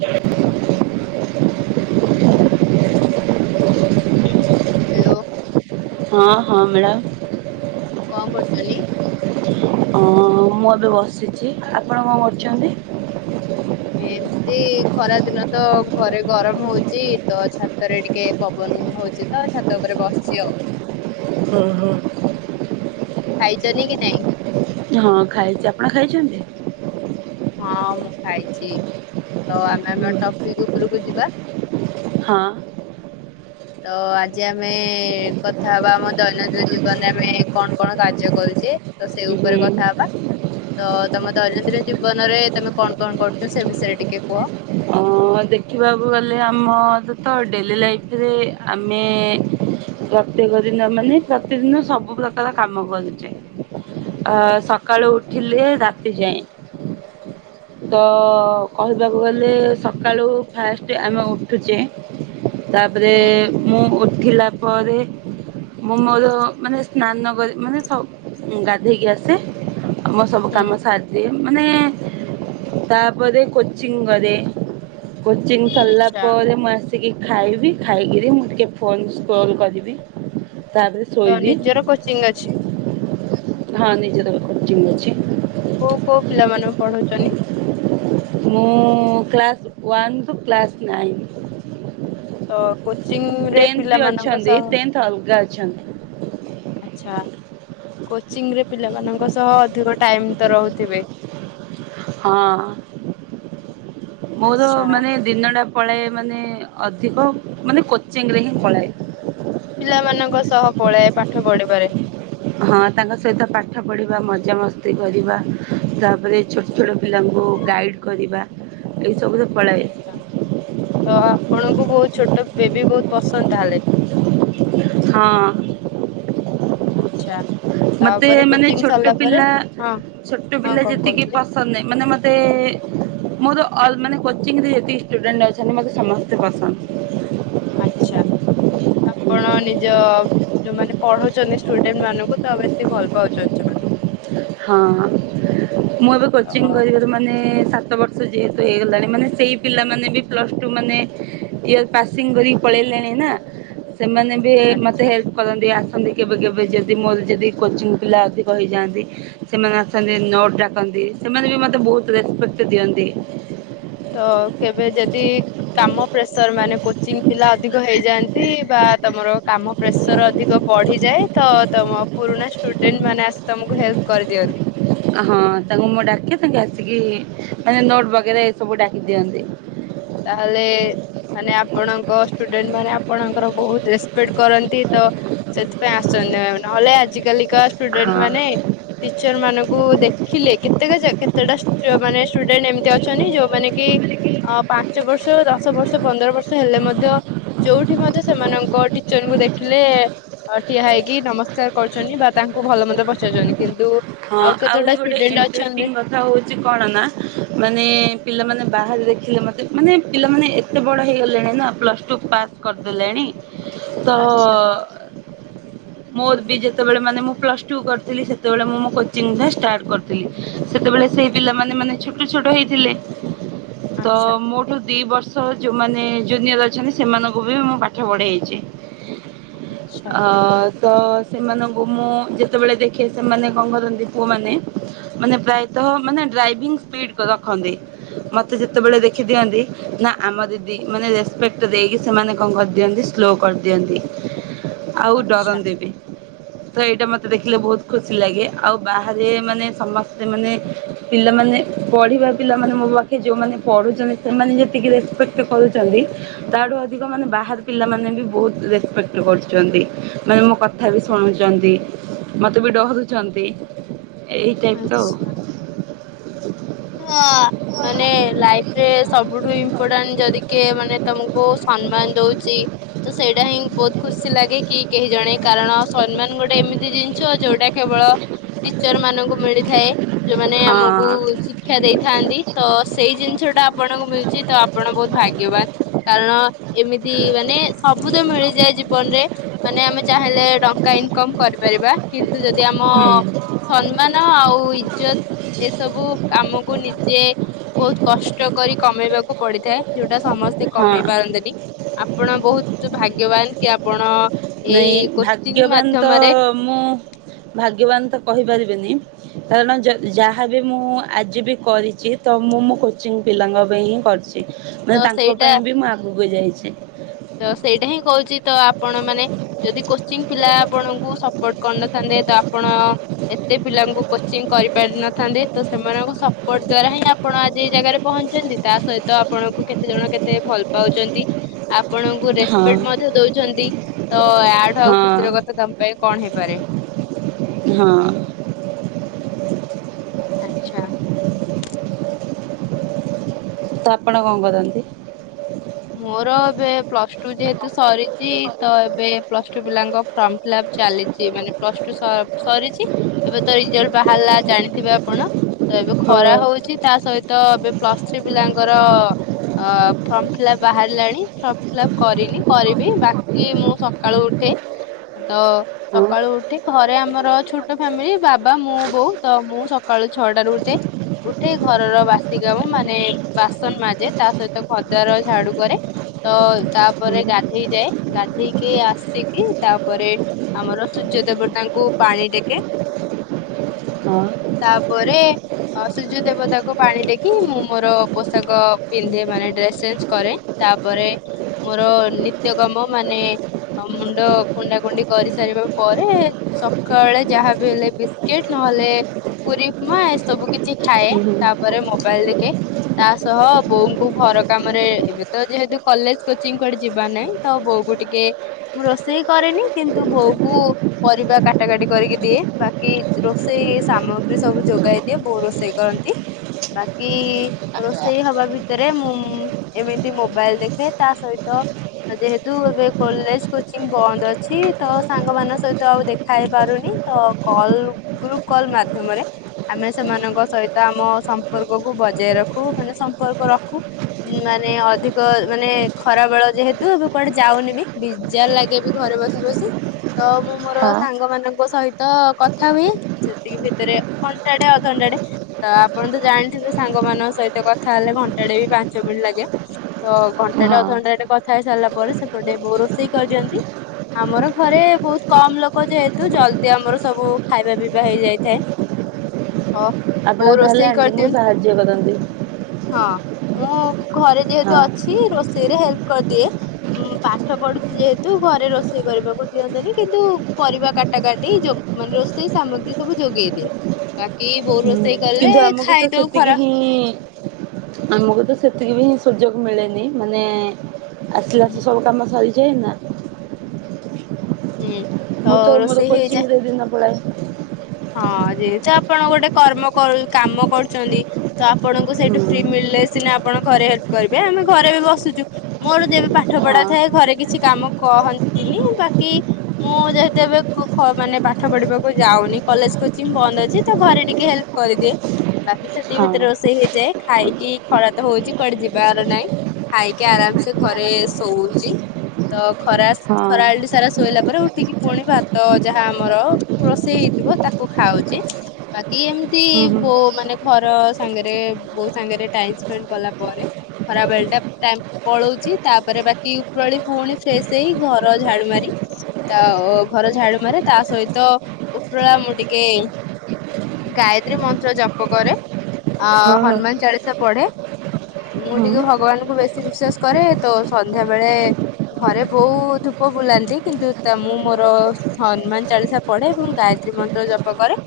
ହ ହ୍ୟାଲୋ ହଁ ହଁ ମ୍ୟାଡ଼ାମ କଣ କରୁଛନ୍ତି? ଅଁ ମୁଁ ଏବେ ବସିଛି ଆପଣ କଣ କରୁଛନ୍ତି? ଏମିତି ଖରାଦିନ ତ ଘରେ ଗରମ ହଉଚି ତ ଛାତରେ ଟିକେ ପବନ ହଉଛି ତ ଛାତ ଉପରେ ବସିଛି ଆଉ ହଁ ହଁ ଖାଇଛନି କି ନାଇଁ ହଁ ଖାଇଛି ଆପଣ ଖାଇଛନ୍ତି। ହଁ ମୁଁ ଖାଇଛି ତ ଆମେ ଆମ ଟପିକ ଉପରକୁ ଯିବା। ହଁ ତ ଆଜି ଆମେ କଥା ହବା ଆମ ଦୈନନ୍ଦିନ ଜୀବନରେ ଆମେ କଣ କଣ କାର୍ଯ୍ୟ କରୁଛେ। ତ ସେଇ ଉପରେ ହୁଁ କଥା ହବା ତ ତମେ ଦୈନନ୍ଦିନ ଜୀବନରେ ତମେ କଣ କଣ କରୁଛ ସେ ବିଷୟରେ ଟିକେ କୁହ? ହ ଦେଖିବାକୁ ଗଲେ ଆମ ତ ଡେଲି ଲାଇଫରେ ଆମେ ପ୍ରତ୍ୟେକ ଦିନ ମାନେ ପ୍ରତି ଦିନ ସବୁ ପ୍ରକାର କାମ କରୁଚେ। ଅ ସକାଳୁ ଉଠିଲେ ରାତି ଯାଏଁ। ତ କହିବାକୁ ଗଲେ ସକାଳୁ ଫାଷ୍ଟେ ଆମେ ଉଠୁଚେ ତାପରେ ହୁଁ ମୁଁ ଉଠିଲା ପରେ ମୁଁ ମୋର ମାନେ ସ୍ନାନ କରି ମାନେ ସବ୍ ଗାଧେଇକି ଆସେ। ଆମ ସବୁ ହୁଁ କାମ ସାରିଦିଏ। ମାନେ ତାପରେ କୋଚିଂ କରେ। କୋଚିଂ ସରିଲା ଆଚ୍ଛା ପରେ ମୁଁ ଆ ଟିକିଏ ଖାଇବି ଖାଇକିରି ମୁଁ ଟିକିଏ ଫୋନ୍ ସ୍ପୋଲ୍ କରିବି ତାପରେ ତ ଶୋଇବି ନିଜର କୋଚିଂ ଅଛି? ହଁ ନିଜର କୋଚଂ ଅଛି। କୋଉ କୋଉ ପିଲା ମାନଙ୍କୁ ପଢଉଚନ୍ତି? ମୁଁ class one two class nine. ତ କୋଚିଂ ରେ ଟେନ୍ଥ ବି ପିଲାମାନଙ୍କ ଅଛନ୍ତି ସହ ଟେନ୍ଥ ଅଲଗା ଅଛନ୍ତି ଆଚ୍ଛା। କୋଚିଂ ରେ ପିଲାମାନଙ୍କ ସହ ଅଧିକ ଟାଇମ୍ ତ ରହୁଥିବେ? ହଁ। ମୋର ଆଚ୍ଛା ମାନେ ଦିନଟା ପଳାଏ ମାନେ ଅଧିକ ମାନେ କୋଚିଂରେ ହିଁ ପଳାଏ। ପିଲାମାନଙ୍କ ସହ ପଳାଏ ପାଠ ପଢିବାରେ। ହଁ ତାଙ୍କ ସହିତ ପାଠ ପଢ଼ିବା ମଜାମସ୍ତି କରିବା। ତାପରେ ଛୋଟ ଛୋଟ ପିଲାଙ୍କୁ ଗାଇଡ଼ କରିବା ଏଇ ସବୁ ଆଛା ତ ଆପଣଙ୍କୁ ବହୁତ୍ ଛୋଟ ବେବି ବହୁତ୍ ପସନ୍ଦ ତାହେଲେ ହଁ। ଆଚ୍ଛା ମତେ ତାପରେ ମାନେ କୋଚିଂ ଛୋଟ ସରିଲା ପରେ ପିଲା ହଁ ଛୋଟ ହଁ ପିଲା କଣ ଯେତିକି ପ କହୁଥିଲେ ପସନ୍ଦ ନାହିଁ। ମାନେ ମତେ ମୋର ଅ କୋଚିଙ୍ଗ ରେ ଯେତିକି ଷ୍ଟୁଡେଣ୍ଟ ଅ ଯଦିମତେ ସମସ୍ତେ ପସନ୍ଦ। ଆଚ୍ଛା ଆପଣ ନିଜ ଯୋଉମାନେ ପଢଉଚନ୍ତି ଷ୍ଟୁଡେଣ୍ଟ ମାନଙ୍କୁ ତ ବେଶୀ ଭଲ ପାଉଚନ୍ତି ସେମାନଙ୍କୁ। ହଁ ମୁଁ ଏବେ ତ କୋଚିଂ କରିବା ମାନେ ସାତ ବର୍ଷ ଯେହେତୁ ହେଇଗଲାଣି। ମାନେ ସେଇ ପିଲାମାନେ ବି ପ୍ଲସ ଟୁ ମାନେ ଇଅର ପାସିଂ କରିକି ପଳେଇଲେଣି ନା ସେମାନେ ବି ମତେ ଆଚ୍ଛା ହେଲ୍ପ କରନ୍ତି। ଆସନ୍ତି କେବେ କେବେ ଯଦି ମୋର ଯଦି କୋଚିଂ ପିଲା ଅଧିକ ହେଇଯାଆନ୍ତି। ସେମାନେ ଆସନ୍ତି ନୋଟ୍ ଡାକନ୍ତି। ସେମାନେ ବି ମତେ ବହୁତ ରେସ୍ପେକ୍ଟ ଦିଅନ୍ତି। ତ କେବେ ଯଦି କାମ ପ୍ରେସର ମାନେ କୋଚିଂ ପିଲା ଅଧିକ ହେଇଯାଆନ୍ତି ବା ତମର କାମ ପ୍ରେସର ଅଧିକ ବଢିଯାଏ ତ ତମ ପୁରୁଣା ଷ୍ଟୁଡେଣ୍ଟ ମାନେ ଆସି ତମକୁ ହେଲ୍ପ କରିଦିଅନ୍ତି? ହଁ ତାଙ୍କୁ ମୁଁ ଡାକେ ତାଙ୍କେ ଆସିକି ମାନେ ନୋଟ ବଗେରେ ଏ ସବୁ ଡାକି ଦିଅନ୍ତି। ତାହେଲେ ମାନେ ଆପଣଙ୍କ ଷ୍ଟୁଡେଣ୍ଟ ମାନେ ଆପଣଙ୍କର ବହୁତ୍ ରେସ୍ପେକ୍ଟ କରନ୍ତି ତ ସେଥିପାଇଁ ଆସଚନ୍ତି ମ। ନହେଲେ ଆଜିକାଲିକା ଷ୍ଟୁଡେଣ୍ଟ ହଁ। ମାନେ ଟିଚର ମାନଙ୍କୁ ଦେଖିଲେ କେତେକା କେତେଟା ଯୋଉ ମାନେ ଷ୍ଟୁଡେଣ୍ଟ ଏମିତି ଅଛନ୍ତି। ଯୋଉମାନେ କି ଅ ପାଞ୍ଚ ବର୍ଷ ରୁ ଦଶ ବର୍ଷ ପନ୍ଦର ବର୍ଷ ହେଲେ ମଧ୍ୟ ଯୋଉଠି ମଧ୍ୟ ସେମାନଙ୍କ ଟିଚରଙ୍କୁ ଦେଖିଲେ ଅ ଠିଆ ହେଇକି ନମସ୍କାର କରୁଚନ୍ତି ବା ତାଙ୍କୁ ଭଲ ମନ୍ଦ ପଚାରୁଚନ୍ତି କିନ୍ତୁ ହଁ ଆଉ କେତେଟା ଆହୁରି ଗୋଟେ ଷ୍ଟୁଡେଣ୍ଟ ଅଛନ୍ତି ଇଟ୍ରେଷ୍ଟିଙ୍ଗ କଥା ହୋଉ ଚି କଣ ନା ମାନେ ପିଲାମାନେ ବାହାରେ ଦେଖିଲେ ମତେ ମାନେ ପିଲାମାନେ ଏ ତେ ବଡ ହେଇଗଲେଣି ନା ପ୍ଲସ୍ ଟୁ ପାସ୍ କରିଦେଲେଣି ତ ଆଚ୍ଛା ମୋର ବି ଯେତବଳେ ମାନେ ମୁଁ ପ୍ଲସ ଟୁ କରିଥିଲି ସେତବଳେ ମୁଁ ମୋ କୋଚିଂ ଟା ଷ୍ଟାର୍ଟ କରିଥିଲି ସେତେବେଳେ ସେଇ ପିଲାମାନେ ମାନେ ଛୋଟ ଛୋଟ ହେଇଥିଲେ। ତ ଆଚ୍ଛା ମୋ ଠୁ ଦି ବର୍ଷ ଯୋଉମାନେ ଜୁନିୟର ଅଛନ୍ତି ସେମାନଙ୍କୁ ବି ମୁଁ ପାଠ ପଢେଇଚି। ଆଚ୍ଛା ଅ ତ ସେମାନଙ୍କୁ ମୁଁ ଯେତେବେଳେ ଦେଖେ ସେମାନେ କଣ କରନ୍ତି ପୁଅମାନେ ମାନେ ପ୍ରାୟତଃ ମାନେ ଡ୍ରାଇଭିଂ ସ୍ପିଡ କର ଖନ୍ତି ମତେ ଯେତେବେଳେ ଦେଖି ଦିଅନ୍ତି। ନା ଆମ ଦିଦି ମାନେ ରେସ୍ପେକ୍ଟ ଦେଇକି ସେମାନେ କଣ କରିଦିଅନ୍ତି ସ୍ଲୋ କରିଦିଅନ୍ତି। ଆଉ ଆଚ୍ଛା ଡରନ୍ତିନି ତ ଏଇଟା ମତେ ଦେଖିଲେ ବହୁତ ଖୁସି ଲାଗେ। ଆଉ ବାହାରେ ମାନେ ସମସ୍ତେ ମାନେ ପିଲାମାନେ ପଢିବା ପିଲାମାନେ ମୋ ପା କି ଯୋଉମାନେ ପଢୁଚନ୍ତି ସେମାନେ ଯେତିକି ରେସପେକ୍ଟ କରୁଚନ୍ତି। ତା ଠୁ ଅଧିକ ମାନେ ବାହାର ପିଲାମାନେ ବି ବହୁତ ରେସପେକ୍ଟ କରୁଚନ୍ତି। ମାନେ ମୋ କଥା ବି ଶୁଣୁଚନ୍ତି ମତେ ବି ଡରୁଚନ୍ତି। ଏହି ଟାଇପିର ଆଉ। ଆ। ମାନେ ଲାଇଫରେ ସବୁଠୁ ଇମ୍ପୋଟାଣ୍ଟ ଯଦି କିଏ ମାନେ ତମୁକୁ ସମ୍ମାନ ଦଉଚି। ତ ସେଇଟା ହିଁ ବହୁତ ଖୁସି ଲାଗେ କି କେହି ଜଣେ କାରଣ ସମ୍ମାନ ଗୋଟେ ଏମିତି ଜିନିଷ ଯୋଉଟା କେବଳ ଟିଚର ମାନଙ୍କୁ ମିଳିଥାଏ ଯୋଉମାନେ ଆମକୁ ହଁ। ଶିି କ୍ଷା ଦେଇଥାନ୍ତି ତ ସେଇ ଜିନିଷ ଟା ଆପଣଙ୍କୁ ମିଳୁଚି ତ ଆପଣ ବହୁତ ଭାଗ୍ୟବାନ୍। କାରଣ ଏମିତି ମାନେ ସବୁ ତ ମିଳିଯାଏ ଜୀବନରେ। ମାନେ ଆମେ ଚାହିଁଲେ ଟଙ୍କା ଇନକମ୍ କରିପାରିବା। କିନ୍ତୁ ଯଦି ଆମ ହୁଁ। ସମ୍ମାନ ଆଉ ଇଜ୍ଜତ ଏସବୁ ଆମକୁ ନିଜେ ବହୁତ କଷ୍ଟ କରି କମେଇବାକୁ ପଡିଥାଏ। ଯୋଉଟା ସମସ୍ତେ କମେଇ ହଁ। ପାରନ୍ତିନି ଆପଣ ବହୁତ ଭାଗ୍ୟବାନ କି ଆପଣ ନାଇଁ ଏଇ କୋଚିଂ ଭାଗ୍ୟବାନ ତ ମାଧ୍ୟମରେ ମୁଁ ଭାଗ୍ୟବାନ ତ କହିପାରିବିନି। କାରଣ ଯ ଯାହା ବି ମୁଁ ଆଜି ବି କରିଚି ତ ମୁଁ ମୁଁ କୋଚିଂ ପିଲାଙ୍କ ପାଇଁ ହିଁ କରିଚି। ମାନେ ତ ତାଙ୍କ ସେଇଟା ପାଇଁ ବି ମୁଁ ଆଗକୁ ଯାଇଚି। ତ ସେଇଟା ହିଁ କହୁଚି ତ ଆପଣମାନେ ଯଦି କୋଚିଂ ପିଲା ଆପଣଙ୍କୁ ସପୋର୍ଟ କରିନଥାନ୍ତେ ତ ଆପଣ ଏତେ ପିଲାଙ୍କୁ କୋଚିଂ କରିପାରିନଥାନ୍ତେ ତ ସେମାନଙ୍କ ସପୋର୍ଟ ଦ୍ୱାରା ହିଁ ଆ ଆପଣ ଆଜି ଏଇ ଜାଗାରେ ପହଞ୍ଚିଚନ୍ତି ତା ସହିତ ଆପଣଙ୍କୁ କେତେ ଜଣ କେତେ ଭଲ ପାଉଚନ୍ତି। ଆପଣଙ୍କୁ ହଁ ରେସପେକ୍ଟ ମଧ୍ୟ ଦଉଛନ୍ତି ତ ୟା ଠୁ ଆଉ ଖୁସିର ହଁ କଥା ତ ଆ ପାଇଁ କଣ ହେଇପାରେ। ହଁ। ଆଚ୍ଛା। ତ ଆପଣ କଣ କରନ୍ତି? ମୋର ଏବେ ପ୍ଲସ ଟୁ ଯେହେତୁ ସରିଚି ତ ଏବେ ପ୍ଲସ ଟୁ ପିଲାଙ୍କ ଫର୍ମ ଫିଲ ଅପ ଚାଲି ଚି ମାନେ ପ୍ଲସ ଟୁ ସ-ସରିଚି ଏବେ ତ ରିଜଲ୍ଟ ବାହାରିଲା ଜାଣିଥିବେ ଆପଣ। ତ ଏବେ ଖରା ହଁ ହଉଚି ତା ସହିତ ଏବେ ପ୍ଲସ ଥ୍ରୀ ପିଲାଙ୍କର ଅ ଫର୍ମ ଥିଲା ବାହାରିଲାଣି ଫର୍ମ ଫିଲପ କରିନି କରିବି ବାକି ମୁଁ ସକାଳୁ ଉଠେ। ତ ହଁ ସକାଳୁ ଉଠେ ଘରେ ଆମର ଛୋଟ ଫ୍ୟାମିଲି ବାବା ମୁଁ ବୋଉ ତ ମୁଁ ସକାଳୁ ଛଅଟାରୁ ଉଠେ। ଉଠେଇ ଘରର ବାସି କାମ ମାନେ ବାସନ ମାଜେ ତା ସହିତ ଘଦ୍ଵାର ଝାଡୁ କରେ। ତ ତାପରେ ଗାଧେଇ ଯାଏ ଗାଧେଇକି ଆସିକି ତାପରେ ଆମର ସୂର୍ଯ୍ୟ ଦେବତାଙ୍କୁ ପାଣି ଟେକେ। ହଁ। ତାପରେ ଅ ସୁୂର୍ଯ୍ୟ ଦେବତାକୁ ପାଣି ଟେକି ମୁଁ ମୋର ପୋଷାକ ପିନ୍ଧେ ମାନେ ଡ୍ରେସ୍ ଚେଞ୍ଜ କରେ ତାପରେ ମୋର ନିତ୍ୟ କମ ମାନେ ଆଉ ମୁଣ୍ଡ କୁଣ୍ଡା କୁଣ୍ଡି କରିସାରିବା ପରେ ସକାଳେ ଯାହା ବି ହେଲେ ବିସ୍କିଟ ନହେଲେ ପୁରୀଉପମା ଏ ସବୁ କିଛି ଖାଏ ତାପରେ ମୋବାଇଲ ଦେଖେ ତା ସହ ବୋଉଙ୍କୁ ଘର କାମରେ ଏବେ ତ ଯେହେତୁ କଲେଜ କୋଚିଂ କଆଡେ ଯିବା ନାହିଁ ତ ବୋଉ କ ଟିକେ ମୁଁ ରୋଷେଇ କରେନି କିନ୍ତୁ ବୋଉ କୁ ପରିବା କାଟା କାଟି କରିକି ଦିଏ ବାକି ରୋଷେଇ ସାମଗ୍ରୀ ସବୁ ଯୋଗାଇ ଦିଏ ବୋଉ ରୋଷେଇ କ କରନ୍ତି ବାକି ରୋଷେଇ ହବା ଭିତରେ ମୁଁ ମୁଁ ଏମିତି ମୋବାଇଲ ଦେଖେ ତା ସହିତ ଯେହେତୁ ଏବେ କୋଲେଜ କୋଚିଂ ବନ୍ଦ ଅଛି ତ ସାଙ୍ଗମାନାନଙ୍କ ସହିତ ଆଉ ଦେଖା ହେଇ ପାରୁନି। ତ କଲ୍ ଗ୍ରୁପ କଲ ମାଧ୍ୟମରେ ଆମେ ସେମାନଙ୍କ ସହିତ ଆମ ସମ୍ପର୍କକୁୁ ବଜାୟ ରଖୁ ମାନେ ସମ୍ପର୍କ ରଖୁ। ମାନେ ଅଧିକ ମାନେ ଖରା ବେଳ ଯେହେତୁ ଏବେ କୁଆଡେ ଯାଉନି ବି ଜାର ଲାଗେ ବି ଘରେ ବସି ବସି ତ ମୁଁ ହଁ ମୋର ହଁ ସାଙ୍ଗ ମାନଙ୍କ ସହିତ ତ କଥା ହୁଏ ସେତିକି ଭିତରେ ଘଣ୍ଟାଟେ ଅଧଘଣ୍ଟାଟେ ତ ଆପଣ ତ ଜାଣିଥିବେ ସାଙ୍ଗମାନଙ୍କ ସହିତ କଥା ହେଲେ ଘଣ୍ଟାଟେ ବି ପା ପାଞ୍ଚ ମିନିଟ ଲାଗେ ତ ଘଣ୍ଟାରେରେ ଅଧଘଣ୍ଟାରେ କଥା ହେଇ ସାରିଲା ପରେ ସେପଟେ ବୋଉ ରୋଷେଇ କରିଦିଅନ୍ତି। ଆମର ଘରେ ବୋହୁତ କମ ଲୋକ ଯେହେତୁ ଜଲଦି ଆମର ସବୁ ଖାଇବା ପିଇବା ହେଇ ଯାଇଥାଏ। ହ ଆପଣ ବୋଉ ତାହେଲେ ରୋଷେଇ ଆଣ୍ଟିଙ୍କୁ ସାହାଯ୍ୟ କରନ୍ତି କରିଦିଅନ୍ତିୁ। ହଁ ମୁଁ ଘରେ ଯେହେତୁ ହଁ ଅଛି ରୋଷେଇରେ ହେଲ୍ପ କରିଦିଏ। ହୁଁ ପାଠ ପଢୁଛିି ଯେହେତୁ ଘରେ ରୋଷେଇ କରିବାକୁ ଦିଅନ୍ତୁନି କିନ୍ତୁ ପରିବା କା ଟା କାଟି ମାନେ ରୋଷେଇ ସାମଗ୍ରୀ ସବୁ ଯୋଗେଇଦ ବାକି ବୋଉ ରୋ କିନ୍ତୁ ଆମକୁ ତ ସେତିକି ହିଁ ଆମକୁ ତ ସେତିକି ଭି ସୁଯୋଗ ମିଳେନି ମାନେ ଆସିଲା ସେ ସବୁ କାମ ସରିଯାଏ ନା? ହୁଁ ମୁଁ ତ ମୋର ରୋଷେଇ ହେଇଯାଏ କୋଚିଂରେ ଦିନ ପଳାଏ। ହଁ ଯେହେତୁ ଆପଣ ଗୋଟେ କର୍ମ କରୁ କାମ କରୁଛନ୍ତି ତ ଆପଣଙ୍କୁ ସେଇଠୁ ହୁଁ ଫ୍ରି ମିଳିଲେ ସିନା ଆପଣ ଘରେ ହେଲ୍ପ କରିବେ ଆମେ ଘରେ ବି ବସୁଛୁ। ମୋର ଯେବେ ପାଠ ପଢା ଥାଏ ହଁ ଘରେ କିଛି କାମ କହନ୍ତିନି ବାକି ମୁଁ ଯେହେତୁ ଏବେ କୋକ ମାନେ ପାଠ ପଢିବାକୁ ଯାଉନି କଲେଜ କୋଚିଂ ବନ୍ଦ ଅଛି ତ ଘରେ ଟିକେ ହେଲ୍ପ କରିଦିଏ। ବାକି ସେତିକି ଭିତରେ ରୋଷେଇ ହେଇଯାଏ ଖାଇକି ଖରା ତ ହଉଛି କୁଆଡେ ଯିବାର ନାଇଁ। ଖାଇକି ଆରାମସେ ଘରେ ଶୋଉଛି ତ ଖରା ହଁ ହଁ ଖରାବେଳଟି ସାରା ଶୋଇଲା ପରେ ଉଠିକି ପୁଣି ଭାତ ଯାହା ଆମର ରୋଷେଇ ହେଇ ଥିବ ତାକୁ ଖାଉଛି ବାକି ଏମିତି ହୁଁ ବୋ ମାନେ ଘର ସାଙ୍ଗରେ ବୋଉ ସାଙ୍ଗରେ ଟାଇମ ସ୍ପେଣ୍ଡ କଲା ପରେ ଖରା ବେଳେ ଟା ଟାଇମ୍ ପଳଉଛି ତାପରେ ବାକି ଉପରଳି ପୁଣି ଫ୍ରେଶ ହେଇ ଘର ଝାଡୁ ମାରି ତା ଘର ଝାଡୁ ମାରେ ତା ସହିତ ଉପରଳା ମୁଁ ଟିକେ ଗାୟତ୍ରୀ ମନ୍ତ୍ର ଜପ କରେ ଆ ହୁଁ ହଁ ହନୁମାନ ଚାଳିଶା ପଢେ। ମୁଁ ହଁ। ଟିକେ ଭଗବାନଙ୍କୁ ବେଶୀ ବିଶ୍ଵାସ କରେ ତ ସନ୍ଧ୍ୟା ବେଳେ ଘରେ ବୋଉ ଧୂପ ବୁଲାନ୍ତି। କିନ୍ତୁ ତା ମୁଁ ମୋର ହନୁମାନ ଚାଳିଶା ପଢେ। ମୁଁ ଗାୟତ୍ରୀ ମନ୍ତ୍ର ଜପ କରେ।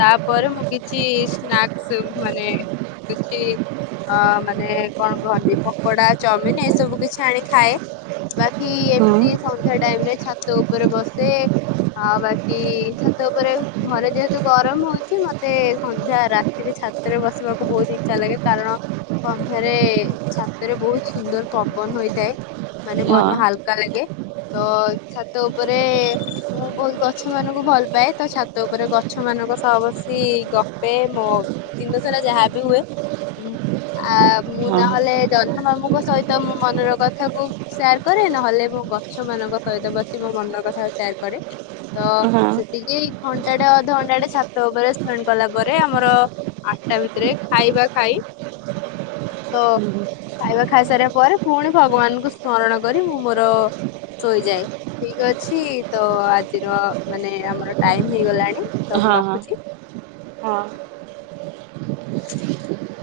ତା'ପରେ ମୁଁ କିଛି ସ୍ନାକ୍ସ ମାନେ, କିଛି ଅ ମାନେ କଣ କହନ୍ତି? ପକୋଡା, ଚଓମିନ ଏଇସବୁ କିଛି ଆଣି ଖାଏ। ବା କି ହଁ ହଁ ହଁ ଏମିତି ସନ୍ଧ୍ୟା ଟାଇମ୍ ରେ ଛାତ ଉପରେ ବସେ। ଆଉ ବାକି ଛାତ୍ ତ ଉପରେ ଘରେ ଯେହେତୁ ଗରମ ହଉଛି, ମତେ ସନ୍ଧ୍ୟା ରାତିରେ ଛାତରେ ବସିବାକୁ ବହୁତ ଇଚ୍ଛା ଲାଗେ। କାରଣ ସନ୍ଧ୍ୟାରେ ଛାତରେ ବହୁତ ସୁନ୍ଦର ପବନ ହୋଇଥାଏ। ମାନେ ମନ ହାଲ୍ କା, ଲାଗେ ତ ଛାତ ଉପରେ, ମୁଁ ବହୁତ ଗଛ ମାନଙ୍କୁ ଭଲ ପାଏ। ତ ଛାତ ଉପରେ ଗଛ ମାନଙ୍କ ସହ ବସି ଗପେ। ମୋ ଦିନସାରା ଯାହାବି ହୁଏ। ହୁଁ, ଆ ମୁଁ ନହେଲେ ଜହ୍ନ ମାମୁଙ୍କ ସହିତ ମୋ ମନର କଥା କୁ ସେୟାର କରେ, ନହେଲେ ମୁଁ ଗଛ ମାନଙ୍କ ସହିତ ବସି ମୋ ମନର କଥା ସେୟାର କରେ। ତ ହଁ। ଟିକେ ଘଣ୍ଟାଟେ ଅଧଘଣ୍ଟାଟେ ଛାତ ଉପରେ ସ୍ପେଣ୍ଡ କଲା ପରେ ଆମର ଆଟ୍ଟା ଭିତରେ ଖାଇବା ଖାଇ ତ ଖାଇବା ଖାଇସାରିବା ପରେ, ପୁଣି ଭଗବାନଙ୍କୁ ସ୍ମରଣ କରି ମୁଁ ମୋର ଶୋଇଯାଏ। ଠିକ୍ ଅଛି ତ ଆଜିର ମାନେ ଆମର ଟାଇମ୍ ହେଇଗଲାଣି। ତ ମୁଁ ହଁ ହଁ, ରଖୁଛି। ହଁ। [inaudible]